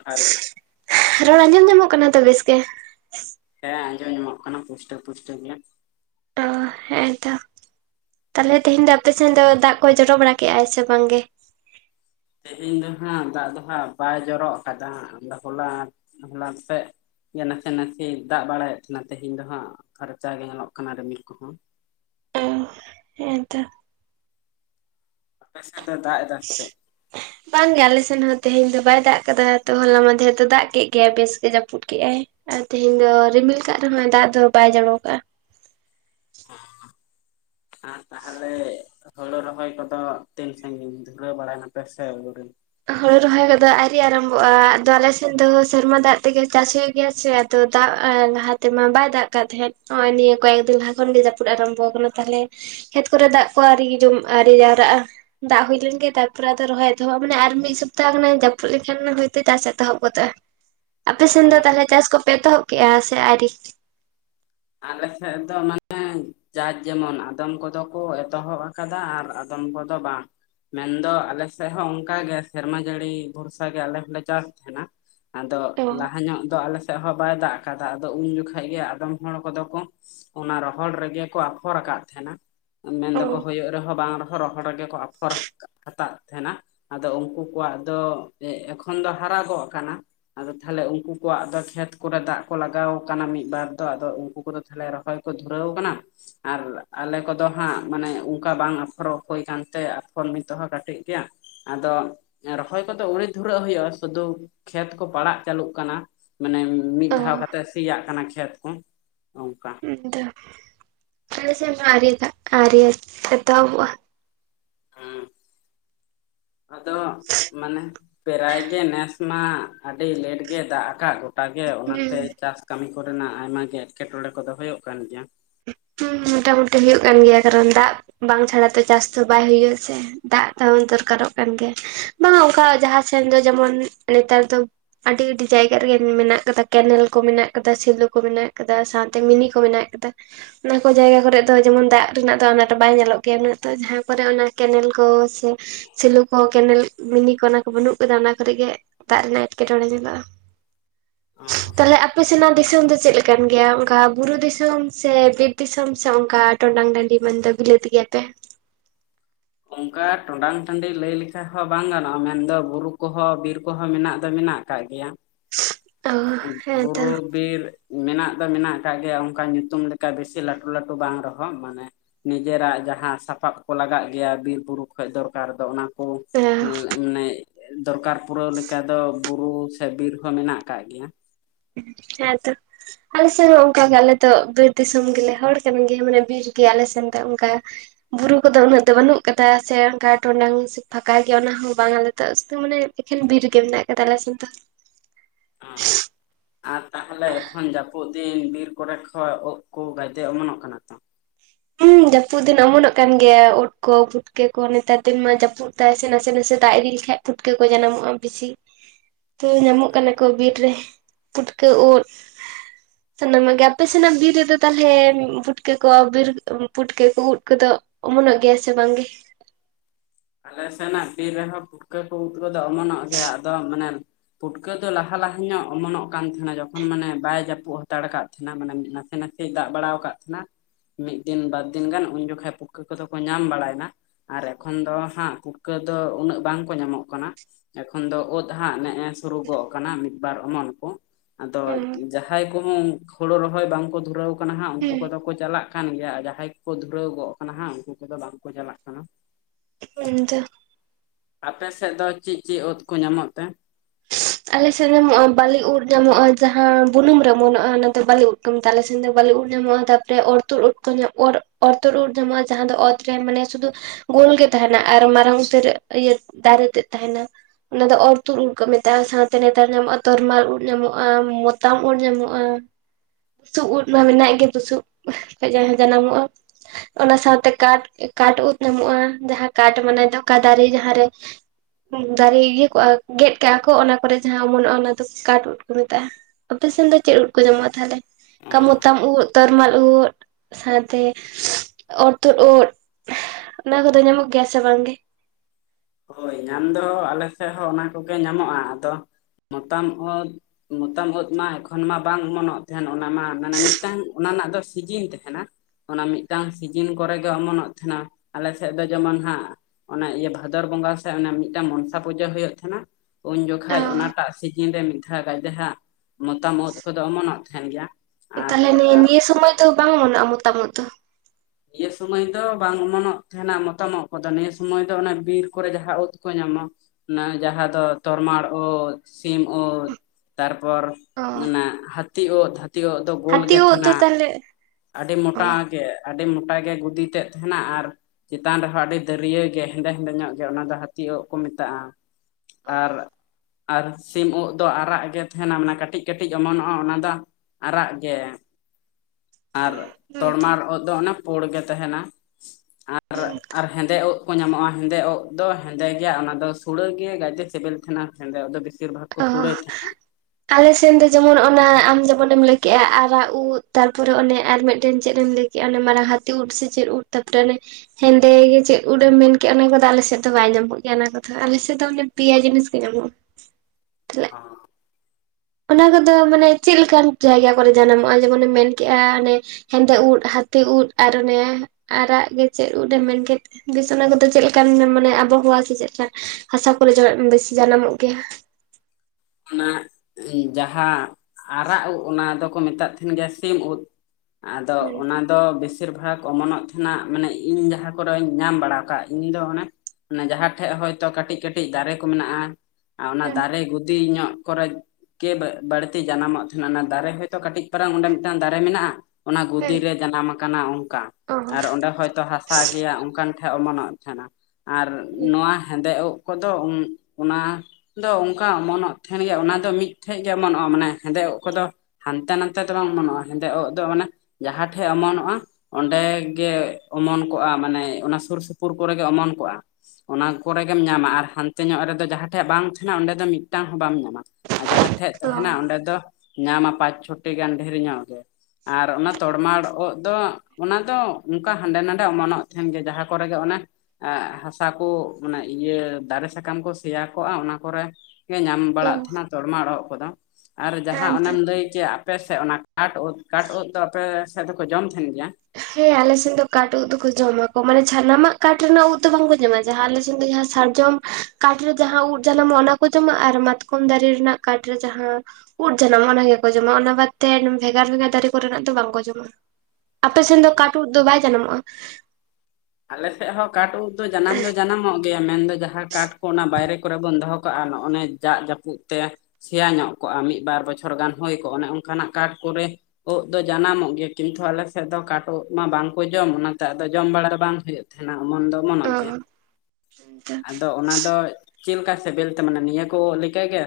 ᱡᱚᱦᱟᱨ ᱜᱮ ᱨᱚᱲ ᱟᱸᱡᱚᱢ ᱧᱟᱢᱚᱜ ᱠᱟᱱᱟ ᱛᱚ ᱵᱮᱥ ᱜᱮ? ᱦᱮᱸ ᱟᱸᱡᱚᱢ ᱧᱟᱢᱚᱜ ᱠᱟᱱᱟ ᱯᱩᱥᱴᱟᱹ ᱯᱩᱥᱴᱟᱹ ᱜᱮ᱾ ᱦᱮᱸᱛᱚ ᱛᱟᱞᱦᱮ ᱛᱮᱦᱮᱧ ᱫᱚ ᱟᱯᱮ ᱥᱮᱫ ᱫᱚ ᱫᱟᱜ ᱠᱚ ᱡᱚᱨᱚ ᱵᱟᱲᱟ ᱠᱮᱜᱟᱭ ᱥᱮ ᱵᱟᱝᱜᱮ? ᱛᱮᱦᱮᱧ ᱫᱚ ᱦᱟᱸᱜ ᱫᱟᱜ ᱫᱚ ᱦᱟᱸᱜ ᱵᱟᱭ ᱡᱚᱨᱚᱜ ᱠᱟᱫᱟ ᱦᱚᱞᱟ ᱦᱚᱞᱟ ᱥᱮᱫ ᱱᱟᱥᱮ ᱱᱟᱥᱮ ᱫᱟᱜ ᱵᱟᱲᱟᱭ ᱮᱫ ᱛᱟᱦᱮᱸᱱᱟ ᱛᱮᱦᱮᱧ ᱫᱚ ᱦᱟᱸᱜ ᱯᱷᱟᱨᱪᱟ ᱜᱮ ᱧᱮᱞᱚᱜ ᱠᱟᱱᱟ ᱨᱤᱢᱤᱞ ᱠᱚᱦᱚᱸ᱾ ᱦᱮᱸ ᱛᱚ ᱟᱯᱮ ᱥᱮᱫ ᱫᱚ ᱫᱟᱜ ᱮᱫᱟ ᱥᱮ ᱪᱮᱫ? ᱵᱟᱝ ᱜᱮ ᱟᱞᱮ ᱥᱮᱱ ᱦᱚᱸ ᱛᱮᱦᱮᱧ ᱫᱚ ᱵᱟᱭ ᱫᱟᱜ ᱠᱟᱫᱟ, ᱛᱚ ᱦᱚᱞᱟ ᱢᱟᱫᱷᱮᱨ ᱫᱚ ᱫᱟᱜ ᱠᱮᱫ ᱜᱮᱭᱟᱭ ᱵᱮᱥ ᱜᱮ ᱡᱟᱹᱯᱩᱫ ᱠᱮᱟᱭ᱾ ᱟᱨ ᱛᱮᱦᱮᱧ ᱫᱚ ᱨᱤᱢᱤᱞ ᱠᱟᱜ ᱨᱮᱦᱚᱸ ᱫᱟᱜ ᱫᱚ ᱵᱟᱭ ᱡᱚᱨᱚ ᱠᱟᱜᱼᱟ᱾ ᱦᱮᱸ ᱛᱟᱦᱟᱞᱮ ᱦᱳᱲᱩ ᱨᱚᱦᱚᱭ ᱠᱚᱫᱚ ᱛᱤᱱ ᱥᱟᱜᱤᱧ ᱫᱷᱩᱨᱟᱹᱣ ᱵᱟᱲᱟᱭ ᱱᱟᱯᱮ ᱥᱮ ᱟᱣᱨᱤ? ᱦᱳᱲᱳ ᱨᱚᱦᱚᱭ ᱠᱚᱫᱚ ᱟᱣᱨᱤ ᱟᱨᱟᱢᱵᱚᱜᱼᱟ ᱟᱫᱚ ᱟᱞᱮᱥᱮᱱ ᱫᱚ ᱥᱮᱨᱢᱟ ᱫᱟᱜ ᱛᱮᱜᱮ ᱪᱟᱥ ᱦᱩᱭᱩᱜ ᱜᱮᱭᱟ ᱥᱮ᱾ ᱛᱚ ᱫᱟᱜ ᱞᱟᱦᱟ ᱛᱮᱢᱟ ᱵᱟᱭ ᱫᱟᱜ ᱠᱟᱜ ᱛᱟᱦᱮᱸᱫ᱾ ᱱᱚᱜᱼᱚᱭ ᱱᱤᱭᱟᱹ ᱠᱚᱭᱮᱠ ᱫᱤᱱ ᱞᱟᱦᱟ ᱠᱷᱚᱱᱜᱮ ᱡᱟᱹᱯᱩᱫ ᱟᱨᱟᱢᱵᱚ ᱠᱟᱱᱟ ᱛᱟᱦᱟᱞᱮ ᱠᱷᱮᱛ ᱠᱚᱨᱮ ᱫᱟᱜ ᱠᱚ ᱟᱣᱨᱤ ᱡᱟᱣᱨᱟᱜᱼᱟ ᱫᱟᱜ ᱦᱩᱭ ᱞᱮᱱᱜᱮ ᱛᱟᱨᱯᱚᱨᱮ ᱟᱫᱚ ᱨᱚᱦᱚᱭ ᱮᱛᱚᱦᱚᱵ᱾ ᱢᱟᱱᱮ ᱟᱨ ᱢᱤᱫ ᱥᱚᱯᱛᱟᱦᱚ ᱜᱟᱱᱮ ᱡᱟᱹᱯᱩᱫ ᱞᱮᱠᱷᱟᱱ ᱦᱚᱭᱛᱳ ᱪᱟᱥ ᱮᱛᱚᱦᱚᱵ ᱜᱚᱫᱚᱜᱼᱟ᱾ ᱟᱯᱮ ᱥᱮᱱ ᱫᱚ ᱚᱱᱟ ᱛᱟᱦᱚᱞᱮ ᱪᱟᱥ ᱠᱚᱯᱮ ᱮᱛᱚᱦᱚᱵ ᱠᱮᱜᱼᱟ ᱥᱮ ᱟᱣᱨᱤ? ᱟᱞᱮ ᱥᱮᱫ ᱫᱚ ᱢᱟᱱᱮ ᱡᱟᱨ ᱡᱮᱢᱚᱱ ᱟᱫᱚᱢ ᱠᱚᱫᱚ ᱠᱚ ᱮᱛᱚᱦᱚᱵ ᱟᱠ ᱠᱟᱫᱟ ᱟᱨ ᱟᱫᱚᱢ ᱜᱚᱫᱚ ᱵᱟᱝ? ᱢᱮᱱᱫᱚ ᱟᱞᱮᱥᱮᱫ ᱦᱚᱸ ᱚᱱᱠᱟᱜᱮ ᱥᱮᱨᱢᱟ ᱡᱟᱹᱲᱤ ᱵᱷᱚᱨᱥᱟ ᱜᱮ ᱟᱞᱮ ᱦᱚᱸᱞᱮ ᱪᱟᱥ ᱛᱟᱦᱮᱸᱱᱟ᱾ ᱟᱫᱚ ᱚ ᱞᱟᱦᱟ ᱧᱚᱜ ᱫᱚ ᱟᱞᱮ ᱥᱮᱜ ᱦᱚᱸ ᱵᱟᱭ ᱫᱟᱜ ᱠᱟᱫᱟ ᱟᱫᱚ ᱩᱱ ᱡᱚᱠᱷᱟᱡ ᱜᱮ ᱟᱫᱚᱢ᱾ ᱦᱚᱲ ᱠᱚᱫᱚ ᱠᱚ ᱚᱱᱟ ᱨᱚᱦᱚᱲ ᱨᱮᱜᱮ ᱠᱚ ᱟᱠᱷᱚᱨ ᱠᱟᱫ ᱛᱟᱦᱮᱸᱱᱟ᱾ ᱢᱮᱱ ᱚ ᱫᱟᱠᱚ ᱦᱳᱜ ᱨᱮᱦᱚᱸ ᱵᱟᱝ ᱨᱮᱦᱚᱸ ᱨᱚᱦᱚᱲ ᱨᱮᱜᱮ ᱠᱚ ᱟᱯᱷᱚᱨ ᱦᱟᱛᱟᱜ ᱛᱟᱦᱮᱸᱱᱟ᱾ ᱟᱫᱚ ᱩᱱᱠᱩ ᱠᱚᱣᱟᱜ ᱫᱚ ᱮᱠᱷᱚᱱ ᱫᱚ ᱦᱟᱨᱟ ᱜᱚᱜ ᱠᱟᱱᱟ᱾ ᱟᱫᱚ ᱛᱟᱦᱚᱞᱮ ᱩᱱᱠᱩ ᱠᱚᱣᱟᱜ ᱫᱚ ᱠᱷᱮᱛ ᱠᱚᱨᱮ ᱫᱟᱜ ᱠᱚ ᱞᱟᱜᱟᱣ ᱠᱟᱱᱟ ᱢᱤᱫᱵᱟᱨ᱾ ᱛᱚ ᱟᱫᱚ ᱩᱱᱠᱩ ᱠᱚᱫᱚ ᱛᱟᱦᱚᱞᱮ ᱨᱚᱦᱚᱭ ᱠᱚ ᱫᱷᱩᱨᱟᱹᱣ ᱠᱟᱱᱟ᱾ ᱟᱨ ᱟᱞᱮ ᱠᱚᱫᱚ ᱦᱟᱸᱜ ᱢᱟᱱᱮ ᱚᱱᱠᱟ ᱵᱟᱝ ᱟᱯᱷᱚᱨᱚᱜ ᱦᱳᱭ ᱠᱟᱱᱛᱮ ᱟᱯᱷᱚᱨ ᱱᱤᱛᱦᱚᱸ ᱠᱟᱹᱴᱤᱡ ᱜᱮᱭᱟ᱾ ᱟᱫᱚ ᱨᱚᱦᱚᱭ ᱠᱚᱫᱚ ᱟᱣᱨᱤ ᱫᱷᱩᱨᱟᱹᱜ ᱦᱩᱭᱩᱜᱼᱟ᱾ ᱥᱩᱫᱩ ᱠᱷᱮᱛ ᱠᱚ ᱯᱟᱲᱟᱜ ᱪᱟᱹᱞᱩᱜ ᱠᱟᱱᱟ ᱢᱟᱱᱮ ᱢᱤᱫ ᱚ ᱫᱷᱟᱣ ᱠᱟᱛᱮᱜ ᱥᱤᱭᱟᱜ ᱠᱟᱱᱟ ᱠᱷᱮᱛ ᱠᱚ ᱚᱱᱠᱟ [inaudible] ᱟᱞᱮ ᱥᱮᱫ ᱢᱟ ᱟᱣᱨᱤ [inaudible] ᱦᱩᱸ ᱟᱫᱚ ᱢᱟᱱᱮ ᱯᱮᱨᱟᱭ ᱜᱮ ᱱᱮᱥ ᱢᱟ ᱟᱹᱰᱤ ᱞᱮᱴ ᱜᱮ ᱫᱟᱜ ᱟᱠᱟᱫ ᱜᱚᱴᱟ ᱜᱮ ᱦᱩᱸ ᱚᱱᱟᱛᱮ ᱪᱟᱥ ᱠᱟᱹᱢᱤ ᱠᱚᱨᱮᱱᱟᱜ ᱟᱭᱢᱟ ᱜᱮ ᱮᱴᱠᱮᱴᱚᱬᱮ ᱠᱚᱫᱚ ᱦᱩᱭᱩᱜ ᱠᱟᱱ ᱜᱮᱭᱟ᱾ ᱦᱩᱸ ᱢᱚᱴᱟ ᱢᱩᱴᱤ ᱦᱳᱭᱳᱜ ᱠᱟᱱ ᱜᱮᱭᱟ ᱠᱟᱨᱚᱱ ᱫᱟᱜ ᱵᱟᱝ ᱪᱷᱟᱲᱟ ᱛᱚ ᱪᱟᱥ ᱫᱚ ᱵᱟᱭ ᱦᱳᱭᱳᱜ ᱟᱥᱮ᱾ ᱫᱟᱜ ᱛᱮᱢᱚᱱ ᱫᱚᱨᱠᱟᱨᱚᱜ ᱠᱟᱱ ᱜᱮᱭᱟ ᱵᱟᱝ ᱚᱱᱠᱟ ᱡᱟᱦᱟᱸ ᱥᱮᱱ ᱫᱚ ᱡᱮᱢᱚᱱ ᱱᱮᱛᱟᱨ ᱫᱚ ᱟᱹᱰᱤ ᱟᱹᱰᱤ ᱡᱟᱭᱜᱟ ᱨᱮᱜᱮ ᱢᱮᱱᱟᱜ ᱠᱟᱫᱟ, ᱠᱮᱱᱮᱞ ᱠᱚ ᱢᱮᱱᱟᱜ ᱠᱟᱫᱟ, ᱥᱮᱞᱳ ᱠᱚ ᱢᱮᱱᱟᱜ ᱠᱟᱫᱟ, ᱥᱟᱶᱛᱮ ᱢᱤᱱᱤ ᱠᱚ ᱢᱮᱱᱟᱜ ᱠᱟᱫᱟ᱾ ᱚᱱᱟ ᱠᱚ ᱡᱟᱭᱜᱟ ᱠᱚᱨᱮᱜ ᱫᱚ ᱡᱮᱢᱚᱱ ᱫᱟᱜ ᱨᱮᱱᱟᱜ ᱫᱚ ᱟᱱᱟᱴ ᱵᱟᱭ ᱧᱮᱞᱚᱜ ᱜᱮᱭᱟ ᱩᱱᱟᱹᱜ ᱛᱚ ᱡᱟᱦᱟᱸ ᱠᱚᱨᱮ ᱚᱱᱟ ᱠᱮᱱᱮᱞ ᱠᱚ ᱥᱮᱞᱳ ᱠᱚ ᱠᱮᱱᱮᱞ ᱢᱤᱱᱤ ᱠᱚ ᱚᱱᱟ ᱠᱚ ᱵᱟᱹᱱᱩᱜ ᱠᱟᱫᱟ, ᱚᱱᱟ ᱠᱚᱨᱮ ᱜᱮ ᱫᱟᱜ ᱨᱮᱱᱟᱜ ᱮᱴᱠᱮᱴᱚᱬᱮ ᱧᱮᱞᱚᱜᱼᱟ᱾ ᱚ ᱛᱟᱦᱟᱮ ᱟᱯᱮ ᱥᱮᱱᱟᱜ ᱫᱤᱥᱚᱢ ᱫᱚ ᱪᱮᱫᱞᱮᱠᱟᱱ ᱜᱮᱭᱟ ᱚᱱᱠᱟ ᱵᱩᱨᱩ ᱫᱤᱥᱚᱢ᱾ ᱥᱮ ᱵᱤᱨ ᱫᱤᱥᱚᱢ ᱥᱮ ᱚᱱᱠᱟ ᱴᱚᱰᱟᱝ ᱰᱟᱺᱰᱤ ᱢᱮᱱᱫᱚ ᱵᱤᱞᱟᱹᱛ ᱜᱮᱭᱟ ᱯᱮ ᱚᱱᱠᱟ ᱴᱚᱸᱰᱟᱝ ᱴᱟᱺᱰᱤ ᱞᱟᱹᱭ ᱞᱮᱠᱷᱟ ᱦᱚᱸ ᱵᱟᱝ ᱜᱟᱱᱚᱜᱼᱟ ᱢᱮᱱᱫᱚ ᱵᱩᱨᱩ ᱠᱚᱦᱚᱸ ᱵᱤᱨ ᱠᱚᱦᱚᱸ ᱢᱮᱱᱟᱜ ᱫᱚ ᱢᱮᱱᱟᱜ ᱠᱟᱜ ᱜᱮᱭᱟ ᱚ ᱦᱮᱸᱛᱚ ᱵᱩᱨᱩ ᱵᱤᱨ ᱢᱮᱱᱟᱜ ᱫᱚ ᱢᱮᱱᱟᱜ ᱠᱟᱜ ᱜᱮᱭᱟ ᱚᱱᱠᱟ ᱧᱩᱛᱩᱢ ᱞᱮᱠᱟ ᱵᱮᱥᱤ ᱞᱟᱹᱴᱩ ᱞᱟᱹᱴᱩ ᱵᱟᱝ ᱨᱮᱦᱚᱸ ᱢᱟᱱᱮ ᱱᱤᱡᱮᱨᱟᱜ ᱡᱟᱦᱟᱸ ᱥᱟᱯᱟᱵ ᱠᱚ ᱞᱟᱜᱟᱜ ᱜᱮᱭᱟ ᱵᱤᱨ ᱵᱩᱨᱩ ᱠᱷᱚᱡ ᱫᱚᱨᱠᱟᱨ ᱫᱚ ᱚᱱᱟ ᱠᱚ ᱢᱟᱱᱮ ᱫᱚᱨᱠᱟᱨ ᱯᱩᱨᱟᱹᱣ ᱞᱮᱠᱟ ᱫᱚ ᱵᱩᱨᱩ ᱥᱮ ᱵᱤᱨ ᱦᱚᱸ ᱢᱮᱱᱟᱜ ᱠᱟᱜ ᱜᱮᱭᱟ ᱦᱮᱸ ᱛᱚ ᱟᱞᱮ ᱥᱮᱱ ᱦᱚᱸ ᱚᱱᱠᱟᱜᱮ ᱟᱞᱮ ᱫᱚ ᱵᱤᱨ ᱫᱤᱥᱚᱢ ᱜᱮᱞᱮ ᱦᱚᱲ ᱠᱟᱱ ᱜᱮᱭᱟ ᱢᱟᱱᱮ ᱵᱤᱨ ᱜᱮ ᱟᱞᱮ ᱥᱮᱱ ᱫᱚ ᱚᱱᱠᱟ ᱵᱩᱨᱩ ᱠᱚᱫᱚ ᱩᱱᱟᱹᱜ ᱫᱚ ᱵᱟᱹᱱᱩᱜ ᱠᱟᱫᱟ ᱥᱮ ᱚᱱᱠᱟ ᱴᱚᱰᱟᱝ ᱯᱷᱟᱸᱠᱟ ᱜᱮᱭᱟ ᱚᱱᱟ ᱦᱚᱸ ᱵᱟᱝ ᱟᱞᱮ ᱛᱚ ᱥᱩᱫᱩ ᱢᱟᱱᱮ ᱮᱠᱷᱮᱱ ᱵᱤᱨ ᱜᱮ ᱢᱮᱱᱟᱜ ᱠᱟᱫᱟ ᱟᱞᱮ ᱥᱮᱫ ᱫᱚ ᱟᱨ ᱛᱟᱦᱚᱞᱮ ᱮᱠᱷᱚᱱ ᱡᱟᱹᱯᱩᱫ ᱫᱤᱱ ᱵᱤᱨ ᱠᱚᱨᱮ ᱠᱷᱚᱡ ᱳᱜ ᱠᱚ ᱜᱟᱛᱮ ᱚᱢᱚᱱᱚᱜ ᱠᱟᱱᱟ ᱛᱚ ᱦᱩᱸ ᱡᱟᱹᱯᱩᱫ ᱫᱤᱱ ᱚᱢᱚᱱᱚᱜ ᱠᱟᱱ ᱜᱮᱭᱟ ᱳᱫ ᱠᱚ ᱯᱷᱩᱴᱟᱹ ᱠᱚ ᱱᱮᱛᱟᱨ ᱫᱤᱱ ᱢᱟ ᱡᱟᱹᱯᱩᱫ [unintelligible] ᱥᱮ ᱱᱟᱥᱮ ᱱᱟᱥᱮ ᱫᱟᱜ ᱤᱫᱤ ᱞᱮᱠᱷᱟᱡ ᱯᱷᱩᱴᱠᱟᱹ ᱠᱚ ᱡᱟᱱᱟᱢᱚᱜᱼᱟ ᱵᱤᱥᱤ ᱛᱮ ᱧᱟᱢᱚᱜ ᱠᱟᱱᱟ ᱠᱚ ᱵᱤᱨ ᱨᱮ ᱯᱩᱴᱠᱟᱹ ᱳᱫ ᱥᱟᱱᱟᱢᱟᱜ ᱜᱮ ᱟᱯᱮ ᱥᱮᱱᱟᱜ ᱵᱤᱨ ᱨᱮᱫᱚ ᱛᱟᱦᱚᱞᱮ ᱯᱩᱴᱠᱟᱹ ᱠᱚ ᱵᱤᱨ ᱯᱩᱴᱠᱟᱹ ᱠᱚ ᱩᱫ ᱠᱚᱫᱚ ᱚᱢᱚᱱᱚᱜ ᱜᱮᱭᱟ ᱥᱮ ᱵᱟᱝ ᱜᱮ ᱟᱞᱮ ᱥᱮᱱᱟᱜ ᱵᱤᱨ ᱨᱮᱦᱚᱸ ᱯᱷᱩᱴᱠᱟᱹ ᱠᱚ ᱩᱫ ᱠᱚᱫᱚ ᱚᱢᱚᱱᱚᱜ ᱜᱮᱭᱟ ᱟᱫᱚ ᱢᱟᱱᱮ ᱯᱩᱴᱠᱟᱹ ᱫᱚ ᱞᱟᱦᱟ ᱞᱟᱦᱟ ᱧᱚᱜ ᱚᱢᱚᱱᱚᱜ ᱠᱟᱱ ᱛᱟᱦᱮᱱᱟ ᱡᱚᱠᱷᱚᱱ ᱢᱟᱱᱮ ᱵᱟᱭ ᱡᱟᱹᱯᱩᱫ ᱦᱟᱛᱟᱲ ᱠᱟᱫ ᱱᱟ ᱢᱟᱱᱮ ᱱᱟᱥᱮ ᱱᱟᱥᱮ ᱫᱟᱜ ᱵᱟᱲᱟᱣ ᱠᱟᱫ ᱛᱟᱦᱮᱱᱟ ᱢᱤᱫ ᱫᱤᱱ ᱵᱟᱨ ᱫᱤᱱ ᱜᱟᱱ ᱩᱱ ᱡᱚᱠᱷᱟᱡ ᱯᱩᱴᱠᱟᱹ ᱠᱚᱫᱚ ᱠᱚ ᱧᱟᱢ ᱵᱟᱲᱟᱭᱱᱟ ᱟᱨ ᱮᱠᱷᱚᱱ ᱫᱚ ᱦᱟᱸᱜ ᱯᱩᱴᱠᱟᱹ ᱫᱚ ᱩᱱᱟᱹᱜ ᱵᱟᱝ ᱠᱚ ᱧᱟᱢᱚᱜ ᱠᱟᱱᱟ ᱮᱠᱷᱚᱱ ᱫᱚ ᱳᱫ ᱦᱟᱸᱜ ᱱᱮᱜᱮ ᱥᱩᱨᱩᱜᱚᱜ ᱠᱟᱱᱟ ᱢᱤᱫ ᱵᱟᱨ ᱚᱢᱚᱱ ᱠᱚ ᱟᱫᱚ ᱡᱟᱦᱟᱸᱭ ᱠᱚᱦᱚᱸ ᱦᱳᱲᱳ ᱨᱚᱦᱚᱭ ᱵᱟᱝ ᱠᱚ ᱫᱷᱩᱨᱟᱹᱣ ᱠᱟᱱᱟ ᱦᱟᱸᱜ ᱩᱱᱠᱩ ᱠᱚᱫᱚ ᱠᱚ ᱪᱟᱞᱟᱜ ᱠᱟᱱ ᱜᱮᱭᱟ ᱟᱨ ᱡᱟᱦᱟᱸᱭ ᱠᱚᱠᱚ ᱫᱷᱩᱨᱟᱹᱣ ᱜᱚᱜ ᱠᱟᱱᱟ ᱦᱟᱸᱜ ᱩᱱᱠᱩ ᱠᱚᱫᱚ ᱵᱟᱝᱠᱚ ᱪᱟᱞᱟᱜ ᱠᱟᱱᱟ ᱢᱮᱱ ᱫᱚ ᱟᱯᱮ ᱥᱮᱫ ᱫᱚ ᱪᱮᱫ ᱪᱮᱫ ᱳᱫ ᱠᱚ ᱧᱟᱢᱚᱜ ᱛᱮ [inaudible] ᱟᱞᱮ ᱥᱮᱫ ᱧᱟᱢᱚᱜᱼᱟ ᱵᱟᱹᱞᱤ ᱩᱫ ᱧᱟᱢᱚᱜᱼᱟ ᱡᱟᱦᱟᱸ ᱵᱩᱱᱩᱢ ᱨᱮ ᱚᱢᱚᱱᱚᱜᱼᱟ ᱚᱱᱟ ᱫᱚ ᱵᱟᱹᱞᱤ ᱩᱫ ᱛᱟᱦᱚᱞᱮ ᱥᱮᱱ ᱫᱚ ᱵᱟᱹᱞᱤ ᱩᱨ ᱧᱟᱢᱚᱜᱼᱟ ᱛᱟᱯᱚᱨᱮ ᱚᱨ ᱛᱩᱫ ᱩᱫ ᱧᱟᱢᱚᱜ ᱚᱨ ᱛᱩᱨ ᱩᱨ ᱧᱟᱢᱚᱜᱼᱟ ᱡᱟᱦᱟᱸ ᱫᱚ ᱚᱛ ᱨᱮ ᱢᱟᱱᱮ ᱥᱩᱫᱷᱩ ᱾ ᱜᱳᱞ ᱜᱮ ᱛᱟᱦᱮᱱᱟ ᱟᱨ ᱢᱟᱨᱟᱝ ᱩᱛᱟᱹᱨ ᱤᱭᱟᱹ ᱫᱟᱨᱮᱛᱮ ᱛᱟᱦᱮᱱᱟ ᱚᱱᱟ ᱫᱚ ᱚᱨ ᱛᱩᱫ ᱠᱚ ᱢᱮᱛᱟᱜᱼᱟ ᱥᱟᱶᱛᱮ ᱱᱮᱛᱟᱨ ᱧᱟᱢᱚᱜᱼᱟ ᱛᱚᱨᱢᱟᱞ ᱩᱫ ᱧᱟᱢᱚᱜᱼᱟ ᱢᱚᱛᱟᱢ ᱩᱫ ᱧᱟᱢᱚᱜᱼᱟ ᱾ ᱵᱩᱥᱩᱵ ᱩᱫ ᱢᱟ ᱢᱮᱱᱟᱜ ᱜᱮ ᱵᱩᱥᱩᱵ ᱠᱷᱚᱱ ᱡᱟᱦᱟᱸ ᱡᱟᱱᱟᱢᱚᱜᱼᱟ ᱾ ᱚᱱᱟ ᱥᱟᱶᱛᱮ ᱠᱟᱴ ᱠᱟᱴ ᱩᱫ ᱧᱟᱢᱚᱜᱼᱟ ᱡᱟᱦᱟᱸ ᱠᱟᱴᱷ ᱢᱟᱱᱮ ᱫᱫᱚᱠᱟ ᱫᱟᱨᱮ ᱡᱟᱦᱟᱸᱨᱮ ᱾ ᱫᱟᱨᱮ ᱤᱭᱟᱹ ᱠᱚᱜᱼᱟ ᱜᱮᱫ ᱪᱤᱠᱟᱜ ᱟᱠᱚ ᱚᱱᱟ ᱠᱚᱨᱮ ᱡᱟᱦᱟᱸ ᱚᱢᱚᱱᱚᱜᱼᱟ ᱚᱱᱟ ᱫᱚ ᱠᱟᱴ ᱩᱴ ᱠᱚ ᱢᱮᱛᱟᱜᱼᱟ ᱚᱯᱟᱨᱮᱥᱚᱱ ᱫᱚ ᱪᱮᱫ ᱩᱫ ᱠᱚ ᱧᱟᱢᱚᱜᱼᱟ ᱛᱟᱦᱚᱞᱮ ᱾ ᱠᱟ ᱢᱚᱛᱟᱢ ᱩ ᱫᱛᱚᱨᱢᱟᱞ ᱩᱛ ᱥᱟᱶᱛᱮ ᱚᱨ ᱩᱫ ᱫ ᱚᱱᱟ ᱠᱚᱫᱚ ᱧᱟᱢᱚᱜ ᱜᱮᱭᱟ ᱥᱮ ᱵᱟᱝ ᱜᱮ ᱦᱳᱭ ᱧᱟᱢ ᱫᱚ ᱟᱞᱮ ᱥᱮᱫ ᱦᱚᱸ ᱚᱱᱟ ᱠᱚᱜᱮ ᱧᱟᱢᱚᱜ-ᱟ ᱟᱫᱚ ᱢᱚᱛᱟᱢ ᱳᱫ ᱢᱚᱛᱟᱢ ᱩᱫ ᱢᱟ ᱮᱠᱷᱚᱱ ᱢᱟ ᱵᱟᱝ ᱚᱢᱚᱱᱚᱜ ᱛᱟᱦᱮᱱ ᱚᱱᱟ ᱢᱟ ᱢᱟᱱᱮ ᱢᱤᱫᱴᱟᱝ ᱚᱱᱟ ᱨᱮᱱᱟᱜ ᱫᱚ ᱥᱤᱡᱤᱱ ᱛᱟᱦᱮᱱᱟ ᱚᱱᱟ ᱢᱤᱫᱴᱟᱝ ᱥᱤᱡᱤᱱ ᱠᱚᱨᱮᱜ ᱜᱮ ᱚᱢᱚᱱᱚᱜ ᱛᱟᱦᱮᱱᱟ ᱟᱞᱮ ᱥᱮᱫ ᱫᱚ ᱡᱮᱢᱚᱱ ᱦᱟᱸᱜ ᱚᱱᱮ ᱤᱭᱟᱹ ᱵᱷᱟᱫᱚᱨ ᱵᱚᱸᱜᱟ ᱥᱮ ᱢᱤᱫᱴᱟᱝ ᱢᱚᱱᱥᱟ ᱯᱩᱡᱟᱹ ᱦᱳᱭᱳᱜ ᱛᱟᱦᱮᱸᱱᱟ ᱩᱱ ᱡᱚᱠᱷᱟᱡ ᱚᱱᱟᱴᱟᱜ ᱫᱤᱱ ᱨᱮ ᱢᱤᱫ ᱫᱷᱟᱣ ᱜᱟᱡ ᱫᱚ ᱡᱟᱦᱟᱸᱜ ᱢᱚᱛᱟᱢ ᱳᱫ ᱠᱚᱫᱚ ᱚᱢᱚᱱᱚᱜ ᱛᱟᱦᱮᱱ ᱜᱮᱭᱟ ᱟᱨ ᱛᱟᱦᱚᱞᱮ ᱱᱤᱭᱟᱹ ᱥᱚᱢᱚᱭ ᱫᱚ ᱵᱟᱝ ᱚᱢᱚᱱ ᱱᱚᱣᱟ ᱢᱚᱛᱟᱢ ᱩᱫ ᱫᱚ ᱾ ᱱᱤᱭᱟᱹ ᱥᱩᱢᱚᱭ ᱫᱚ ᱵᱟᱝ ᱚᱢᱚᱱᱚᱜ ᱛᱟᱦᱮᱱᱟ ᱢᱚᱛᱟᱢᱚ ᱩᱫ ᱠᱚᱫᱚ ᱱᱤᱭᱟᱹ ᱥᱚᱢᱚᱭ ᱫᱚ ᱚᱱᱟ ᱵᱤᱨ ᱠᱚᱨᱮ ᱡᱟᱦᱟᱸ ᱩᱫ ᱠᱚ ᱧᱟᱢᱚᱜ ᱾ ᱚᱱᱟ ᱡᱟᱦᱟᱸ ᱫᱚ ᱛᱚᱨᱢᱟᱨ ᱩᱫ, ᱥᱤᱢ ᱩᱫ, ᱛᱟᱨᱯᱚᱨ ᱚ ᱚᱱᱟ ᱦᱟᱹᱛᱤ ᱚᱛ ᱦᱟᱹᱛᱤ ᱚᱛ ᱫᱚ ᱜᱳᱞ ᱦᱟᱹᱛᱤ ᱜᱮ ᱛᱟᱦᱮᱱᱟ ᱵᱚᱛᱚᱨ ᱛᱟᱦᱚᱞᱮ ᱟᱹᱰᱤ ᱚ ᱢᱚᱴᱟ ᱜᱮ ᱟᱹᱰᱤ ᱢᱚᱴᱟ ᱜᱮ ᱜᱚᱫᱤᱛᱮ ᱛᱟᱦᱮᱱᱟ ᱟᱨ ᱾ ᱪᱮᱛᱟᱱ ᱨᱮᱦᱚᱸ ᱟᱹᱰᱤ ᱫᱟᱹᱨᱭᱟᱹᱜ ᱜᱮ ᱦᱮᱸᱫᱮ ᱦᱮᱸᱫᱮ ᱧᱚᱜ ᱜᱮ ᱚᱱᱟ ᱫᱚ ᱦᱟᱹᱛᱤ ᱳᱫ ᱠᱚ ᱢᱮᱛᱟᱜ-ᱟ ᱾ ᱟᱨ ᱟᱨ ᱥᱤᱢ ᱩᱵ ᱫᱚ ᱟᱨᱟᱜ ᱜᱮ ᱛᱟᱦᱮᱱᱟ, ᱢᱟᱱᱮ ᱠᱟᱹᱴᱤᱡ ᱠᱟᱹᱴᱤᱡ ᱚᱢᱚᱱᱚᱜ-ᱟ ᱚᱱᱟ ᱫᱚ ᱟᱨᱟᱜ ᱜᱮ ᱾ ᱟᱨ ᱦᱩᱸ ᱛᱚ ᱛᱚᱲᱢᱟᱨ ᱩᱫ ᱫᱚ ᱚᱱᱮ ᱯᱩᱲ ᱜᱮ ᱛᱟᱦᱮᱱᱟ ᱟᱨ ᱦᱩᱸ ᱟᱨ ᱦᱮᱸᱫᱮ ᱠᱚ ᱧᱟᱢᱚᱜ-ᱟ ᱦᱮᱸᱫᱮ ᱚᱜ ᱫᱚ ᱦᱮᱸᱫᱮ ᱜᱮᱭᱟ ᱚᱱᱟ ᱫᱚ ᱥᱩᱲᱟᱹ ᱜᱮᱭᱟ ᱜᱟᱡᱮ ᱥᱤᱵᱤᱞ ᱛᱟᱦᱮᱱᱟ ᱦᱮᱸᱫᱮ ᱚᱚᱜ ᱫᱚ ᱵᱮᱥᱤᱨ ᱵᱷᱟᱜᱽ ᱾ ᱠᱩ ᱚ ᱥᱚᱲᱮ ᱛᱟᱦᱮᱱᱟ ᱟᱞᱮ ᱥᱮᱱ ᱫᱚ ᱡᱮᱢᱚᱱ ᱚᱱᱟ ᱟᱢ ᱡᱮᱢᱚᱱᱮᱢ ᱞᱟᱹᱭ ᱠᱮᱜ-ᱟ ᱟᱨᱟᱜ ᱩᱫ ᱛᱟᱨᱯᱚᱨᱮ ᱚᱱᱮ ᱟᱨ ᱢᱤᱫᱴᱮᱱ ᱪᱮᱫ ᱮᱢ ᱞᱟᱹᱭ ᱠᱮᱫᱟ ᱾ ᱪᱮᱫ ᱚᱱᱟ ᱢᱟᱨᱟ ᱦᱟᱹᱛᱤ ᱩᱫ ᱥᱮ ᱪᱮᱫ ᱩᱫ ᱛᱟᱯᱟᱨᱮ ᱦᱮᱸᱫᱮ ᱜᱮ ᱪᱮᱫ ᱩᱫ ᱮᱢ ᱢᱮᱱᱠᱮᱜ-ᱟ ᱚᱱᱟ ᱠᱚᱫᱚ ᱟᱞᱮ ᱥᱮᱫ ᱫᱚ ᱵᱟᱭ ᱧᱟᱢᱚᱜ ᱜᱮᱭᱟ, ᱚᱱᱟ ᱠᱚᱫᱚ ᱟᱞᱮ ᱥᱮᱫ ᱫᱚ ᱚᱱᱮ ᱯᱮᱭᱟ ᱡᱤᱱᱤᱥ ᱜᱮ ᱧᱟᱢᱚᱜ-ᱟ ᱾ ᱚ ᱾ ᱚᱱᱟ ᱠᱚᱫᱚ ᱢᱟᱱᱮ ᱪᱮᱫ ᱞᱮᱠᱟᱱ ᱡᱟᱭᱜᱟ ᱠᱚᱨᱮ ᱡᱟᱱᱟᱢᱚᱜ-ᱟ? ᱡᱮᱢᱚᱱᱮᱢ ᱢᱮᱱᱠᱮᱜ-ᱟ ᱚᱱᱮ ᱾ ᱦᱮᱸᱫᱮ ᱩᱫ, ᱦᱟᱹᱛᱤ ᱩᱫ ᱟᱨ ᱚᱱᱮ ᱟᱨᱟᱜ ᱜᱮ ᱪᱮᱫ ᱩᱫ ᱮᱢ ᱢᱮᱱᱠᱮᱫ ᱾ ᱵᱮᱥ ᱚᱱᱟ ᱠᱚᱫᱚ ᱪᱮᱫ ᱞᱮᱠᱟᱱ? ᱢᱟᱱᱮ ᱟᱵᱚᱦᱟᱣᱟ ᱥᱮ ᱪᱮᱫᱞᱠᱟᱱ ᱦᱟᱥᱟ ᱠᱚᱨᱮ ᱵᱮᱥᱤ ᱡᱟᱱᱟᱢᱚᱜ ᱜᱮᱭᱟ? ᱚᱱᱟ ᱡᱟᱦᱟᱸ ᱟᱨᱟᱜ ᱩᱫ ᱚᱱᱟ ᱫᱚᱠᱚ ᱢᱮᱛᱟᱜ ᱛᱟᱦᱮᱱ ᱜᱮᱭᱟ ᱥᱤᱢ ᱩᱫ ᱾ ᱟᱫᱚ ᱦᱩᱸ ᱚᱱᱟ ᱫᱚ ᱵᱮᱥᱤᱨ ᱵᱷᱟᱜᱽ ᱚᱢᱚᱱᱚᱜ ᱛᱟᱦᱮᱱᱟ ᱢᱟᱱᱮ ᱤᱧ ᱡᱟᱦᱟᱸ ᱠᱚᱨᱮᱧ ᱧᱟᱢ ᱵᱟᱲᱟ ᱟᱠᱟᱫ ᱤᱧ ᱫᱚ ᱚᱱᱮ ᱢᱚᱱᱮ ᱡᱟᱦᱟᱸᱴᱷᱮᱡ ᱦᱚᱭᱛᱚ ᱠᱟᱹᱴᱤᱡ ᱠᱟᱹᱴᱤᱡ ᱫᱟᱨᱮ ᱠᱚ ᱢᱮᱱᱟᱜ-ᱟ ᱟᱨ ᱚᱱᱟ ᱦᱩᱸ ᱫᱟᱨᱮ ᱜᱚᱫᱤ ᱧᱚᱜ ᱠᱚᱨᱮ ᱾ ᱠᱮ ᱵᱟᱹᱲᱛᱤ ᱡᱟᱱᱟᱢᱚᱜ ᱛᱟᱦᱮᱱᱟ ᱚᱱᱟ ᱫᱟᱨᱮ ᱦᱚᱭᱛᱳ ᱠᱟᱹᱴᱤᱡ ᱯᱟᱨᱟ ᱚᱸᱰᱮ ᱢᱤᱫᱴᱟᱝ ᱫᱟᱨᱮ ᱢᱮᱱᱟᱜ-ᱟ ᱾ ᱚᱱᱟ ᱦᱩᱸ ᱜᱩᱫᱤ ᱨᱮ ᱡᱟᱱᱟᱢ ᱟᱠᱟᱱᱟ ᱾ ᱚᱱᱠᱟ ᱚ ᱟᱨ ᱦᱚᱸ ᱚᱸᱰᱮ ᱦᱚᱭᱛᱚ ᱦᱟᱥᱟ ᱦᱟᱥᱟ ᱜᱮᱭᱟ ᱚᱱᱠᱟᱱ ᱴᱷᱮᱱ ᱚᱢᱚᱱᱚᱜ ᱛᱟᱦᱮᱱᱟ ᱟᱨ ᱱᱚᱣᱟ ᱦᱮᱸᱫᱮ ᱩᱫ ᱠᱚᱫᱚ ᱚᱱᱟ ᱫᱚ ᱚᱱᱠᱟ ᱚᱢᱚᱱᱚᱜ ᱛᱟᱦᱮᱱ ᱜᱮᱭᱟ ᱚᱱᱟ ᱫᱚ ᱢᱤᱫᱴᱷᱮᱡ ᱜᱮ ᱚᱢᱚᱱᱚᱜ-ᱟ ᱢᱟᱱᱮ ᱦᱮᱸᱫᱮ ᱩᱫ ᱠᱚᱫᱚ ᱾ ᱦᱟᱱᱛᱮ ᱱᱟᱛᱮ ᱫᱚ ᱵᱟᱝ ᱚᱢᱚᱱᱚᱜ-ᱟ, ᱦᱮᱸᱫᱮ ᱩᱫ ᱫᱚ ᱚᱱᱟ ᱡᱟᱦᱟᱸ ᱴᱷᱮᱡ ᱚᱢᱚᱱᱚᱜ-ᱟ ᱚᱸᱰᱮ ᱜᱮ ᱚᱢᱚᱱ ᱠᱚᱜ-ᱟ ᱢᱟᱱᱮ ᱚᱱᱟ ᱥᱩᱨ ᱥᱩᱯᱩᱨ ᱠᱚᱨᱮ ᱜᱮ ᱚᱢᱚᱱ ᱠᱚᱜ-ᱟ ᱾ ᱚᱱᱟ ᱠᱚᱨᱮ ᱜᱮᱢ ᱧᱟᱢᱟ ᱟᱨ ᱦᱟᱱᱛᱮ ᱧᱚᱜ ᱨᱮᱫᱚ ᱡᱟᱦᱟᱸ ᱴᱷᱮᱡ ᱵᱟᱝ ᱛᱟᱦᱮᱱᱟ ᱚᱸᱰᱮ ᱢᱤᱫᱴᱟᱝ ᱦᱚᱸ ᱵᱟᱢ ᱧᱟᱢᱟ ᱟᱨ ᱡᱟᱦᱟᱸ ᱴᱷᱮᱡ ᱚ ᱦᱚ ᱛᱟᱦᱮᱱᱟ ᱚᱸᱰᱮ ᱫᱚ ᱧᱟᱢᱟ ᱯᱟᱸᱪ ᱪᱷᱚᱴᱤ ᱜᱟᱱ ᱰᱷᱮᱨ ᱧᱚᱜ ᱜᱮ ᱾ ᱟᱨ ᱚᱱᱟ ᱛᱚᱲᱢᱟᱲ ᱩᱫ ᱫᱚ ᱚᱱᱟ ᱫᱚ ᱚᱱᱠᱟ ᱦᱟᱸᱰᱮ ᱱᱟᱰᱮ ᱚᱢᱚᱱᱚᱜ ᱛᱟᱦᱮᱱ ᱜᱮ ᱡᱟᱦᱟᱸ ᱠᱚᱨᱮ ᱜᱮ ᱚᱱᱟ ᱮᱜ ᱦᱟᱥᱟ ᱠᱚ ᱚᱱᱮ ᱤᱭᱟᱹ ᱫᱟᱨᱮ ᱥᱟᱠᱟᱢ ᱠᱚ ᱥᱮᱭᱟ ᱠᱚᱜᱼᱟ ᱚᱱᱟ ᱠᱚᱨᱮ ᱜᱮ ᱧᱟᱢ ᱵᱟᱲᱟᱜ ᱦᱩᱸ ᱛᱟᱦᱮᱱᱟ ᱛᱚᱲᱢᱟ ᱚᱜ ᱠᱚᱫᱚ ᱟᱨ ᱡᱟᱦᱟᱸ ᱦᱮᱸᱛᱚ ᱚᱱᱟᱢ ᱞᱟᱹᱭ ᱠᱮᱜ ᱟᱯᱮᱥᱮᱫ ᱚᱱᱟ ᱠᱟᱴ ᱳᱫ ᱠᱟᱴ ᱳᱫ ᱫᱚ ᱟᱯᱮ ᱥᱮᱫ ᱫᱚᱠᱚ ᱡᱚᱢ ᱛᱟᱦᱮᱸᱱ ᱜᱮᱭᱟ ᱦᱮᱸ ᱟᱞᱮᱥᱱ ᱫᱚ ᱠᱟᱴ ᱳᱫ ᱫᱚᱠᱚ ᱡᱚᱢᱟ ᱠᱚ ᱢᱟᱱᱮ ᱥᱟᱱᱟᱢᱟᱜ ᱠᱟᱴ ᱨᱮᱱᱟᱜ ᱳᱫ ᱫᱚ ᱵᱟᱝᱠᱚ ᱡᱚᱢᱟ ᱡᱟᱦᱟᱸ ᱟᱞᱮ ᱥᱮᱱ ᱫᱚ ᱡᱟᱦᱟᱸ ᱥᱟᱨᱡᱚᱢ ᱠᱟᱴᱷ ᱨᱮ ᱡᱟᱦᱟᱸ ᱩᱫ ᱡᱟᱱᱟᱢᱚᱜᱼᱟ ᱚᱱᱟ ᱠᱚ ᱡᱚᱢᱟ ᱟᱨ ᱢᱟᱛᱠᱚᱢ ᱫᱟᱨᱮ ᱨᱮᱱᱟᱜ ᱠᱟᱴ ᱨᱮ ᱡᱟᱦᱟᱸ ᱩᱫ ᱡᱟᱱᱟᱢᱚᱜᱼᱟ ᱚᱱᱟ ᱜᱮᱠᱚ ᱡᱚᱢᱟ ᱚᱱᱟ ᱵᱟᱫ ᱛᱮ ᱵᱷᱮᱜᱟᱨ ᱵᱷᱮᱜᱟᱨ ᱫᱟᱨᱮ ᱠᱚᱨᱮᱱᱟᱜ ᱫᱚ ᱵᱟᱝᱠᱚ ᱡᱚᱢᱟ ᱟᱯᱮ ᱥᱮᱱ ᱫᱚ ᱠᱟᱴ ᱩᱫ ᱫᱚ ᱵᱟᱭ ᱡᱟᱱᱟᱢᱚᱜᱼᱟ? ᱟᱞᱮᱥᱮᱫ ᱦᱚᱸ ᱠᱟᱴ ᱳᱫ ᱫᱚ ᱡᱟᱱᱟᱢ ᱫᱚ ᱡᱟᱱᱟᱢᱚᱜ ᱭᱟ ᱢᱮᱱᱫᱚ ᱡᱟᱦᱟᱸ ᱠᱟᱴ ᱠᱚ ᱚᱱᱟ ᱵᱟᱭᱨᱮ ᱠᱚᱨᱮ ᱵᱚᱱ ᱫᱚᱦᱚ ᱠᱟᱜᱼᱟ ᱱᱚᱜᱼᱱᱚᱭ ᱡᱟᱜ ᱡᱟᱹᱯᱩᱫ ᱛᱮ ᱥᱮᱭᱟ ᱧᱚᱜ ᱠᱚᱜᱼᱟ ᱢᱤᱫ ᱵᱟᱨ ᱵᱚᱪᱷᱚᱨ ᱜᱟᱱ ᱦᱳᱭ ᱠᱚᱜᱼᱟ ᱚᱱᱮ ᱚᱱᱠᱟᱱᱟᱜ ᱠᱟᱴ ᱠᱚᱨᱮ ᱩᱫ ᱫᱚ ᱡᱟᱱᱟᱢᱚᱜ ᱜᱮᱭᱟ, ᱠᱤᱱᱛᱩ ᱟᱞᱮ ᱥᱮᱫ ᱫᱚ ᱠᱟᱴ ᱩᱫ ᱢᱟ ᱵᱟᱝᱠᱚ ᱡᱚᱢ, ᱚᱱᱟᱛᱮ ᱟᱫᱚ ᱡᱚᱢ ᱵᱟᱲᱟ ᱵᱟᱝ ᱦᱩᱭᱩᱜ ᱛᱟᱦᱮᱱᱟ ᱚᱢᱚᱱ ᱫᱚ ᱚᱢᱚᱱᱚᱜ ᱜᱮᱭᱟ, ᱟᱫᱚ ᱚᱱᱟ ᱫᱚ ᱪᱮᱫ ᱞᱮᱠᱟ ᱥᱮᱵᱤᱞ ᱛᱮ ᱢᱟᱱᱮ ᱱᱤᱭᱟᱹ ᱠᱚ ᱞᱮ ᱞᱮᱠᱟ ᱜᱮ?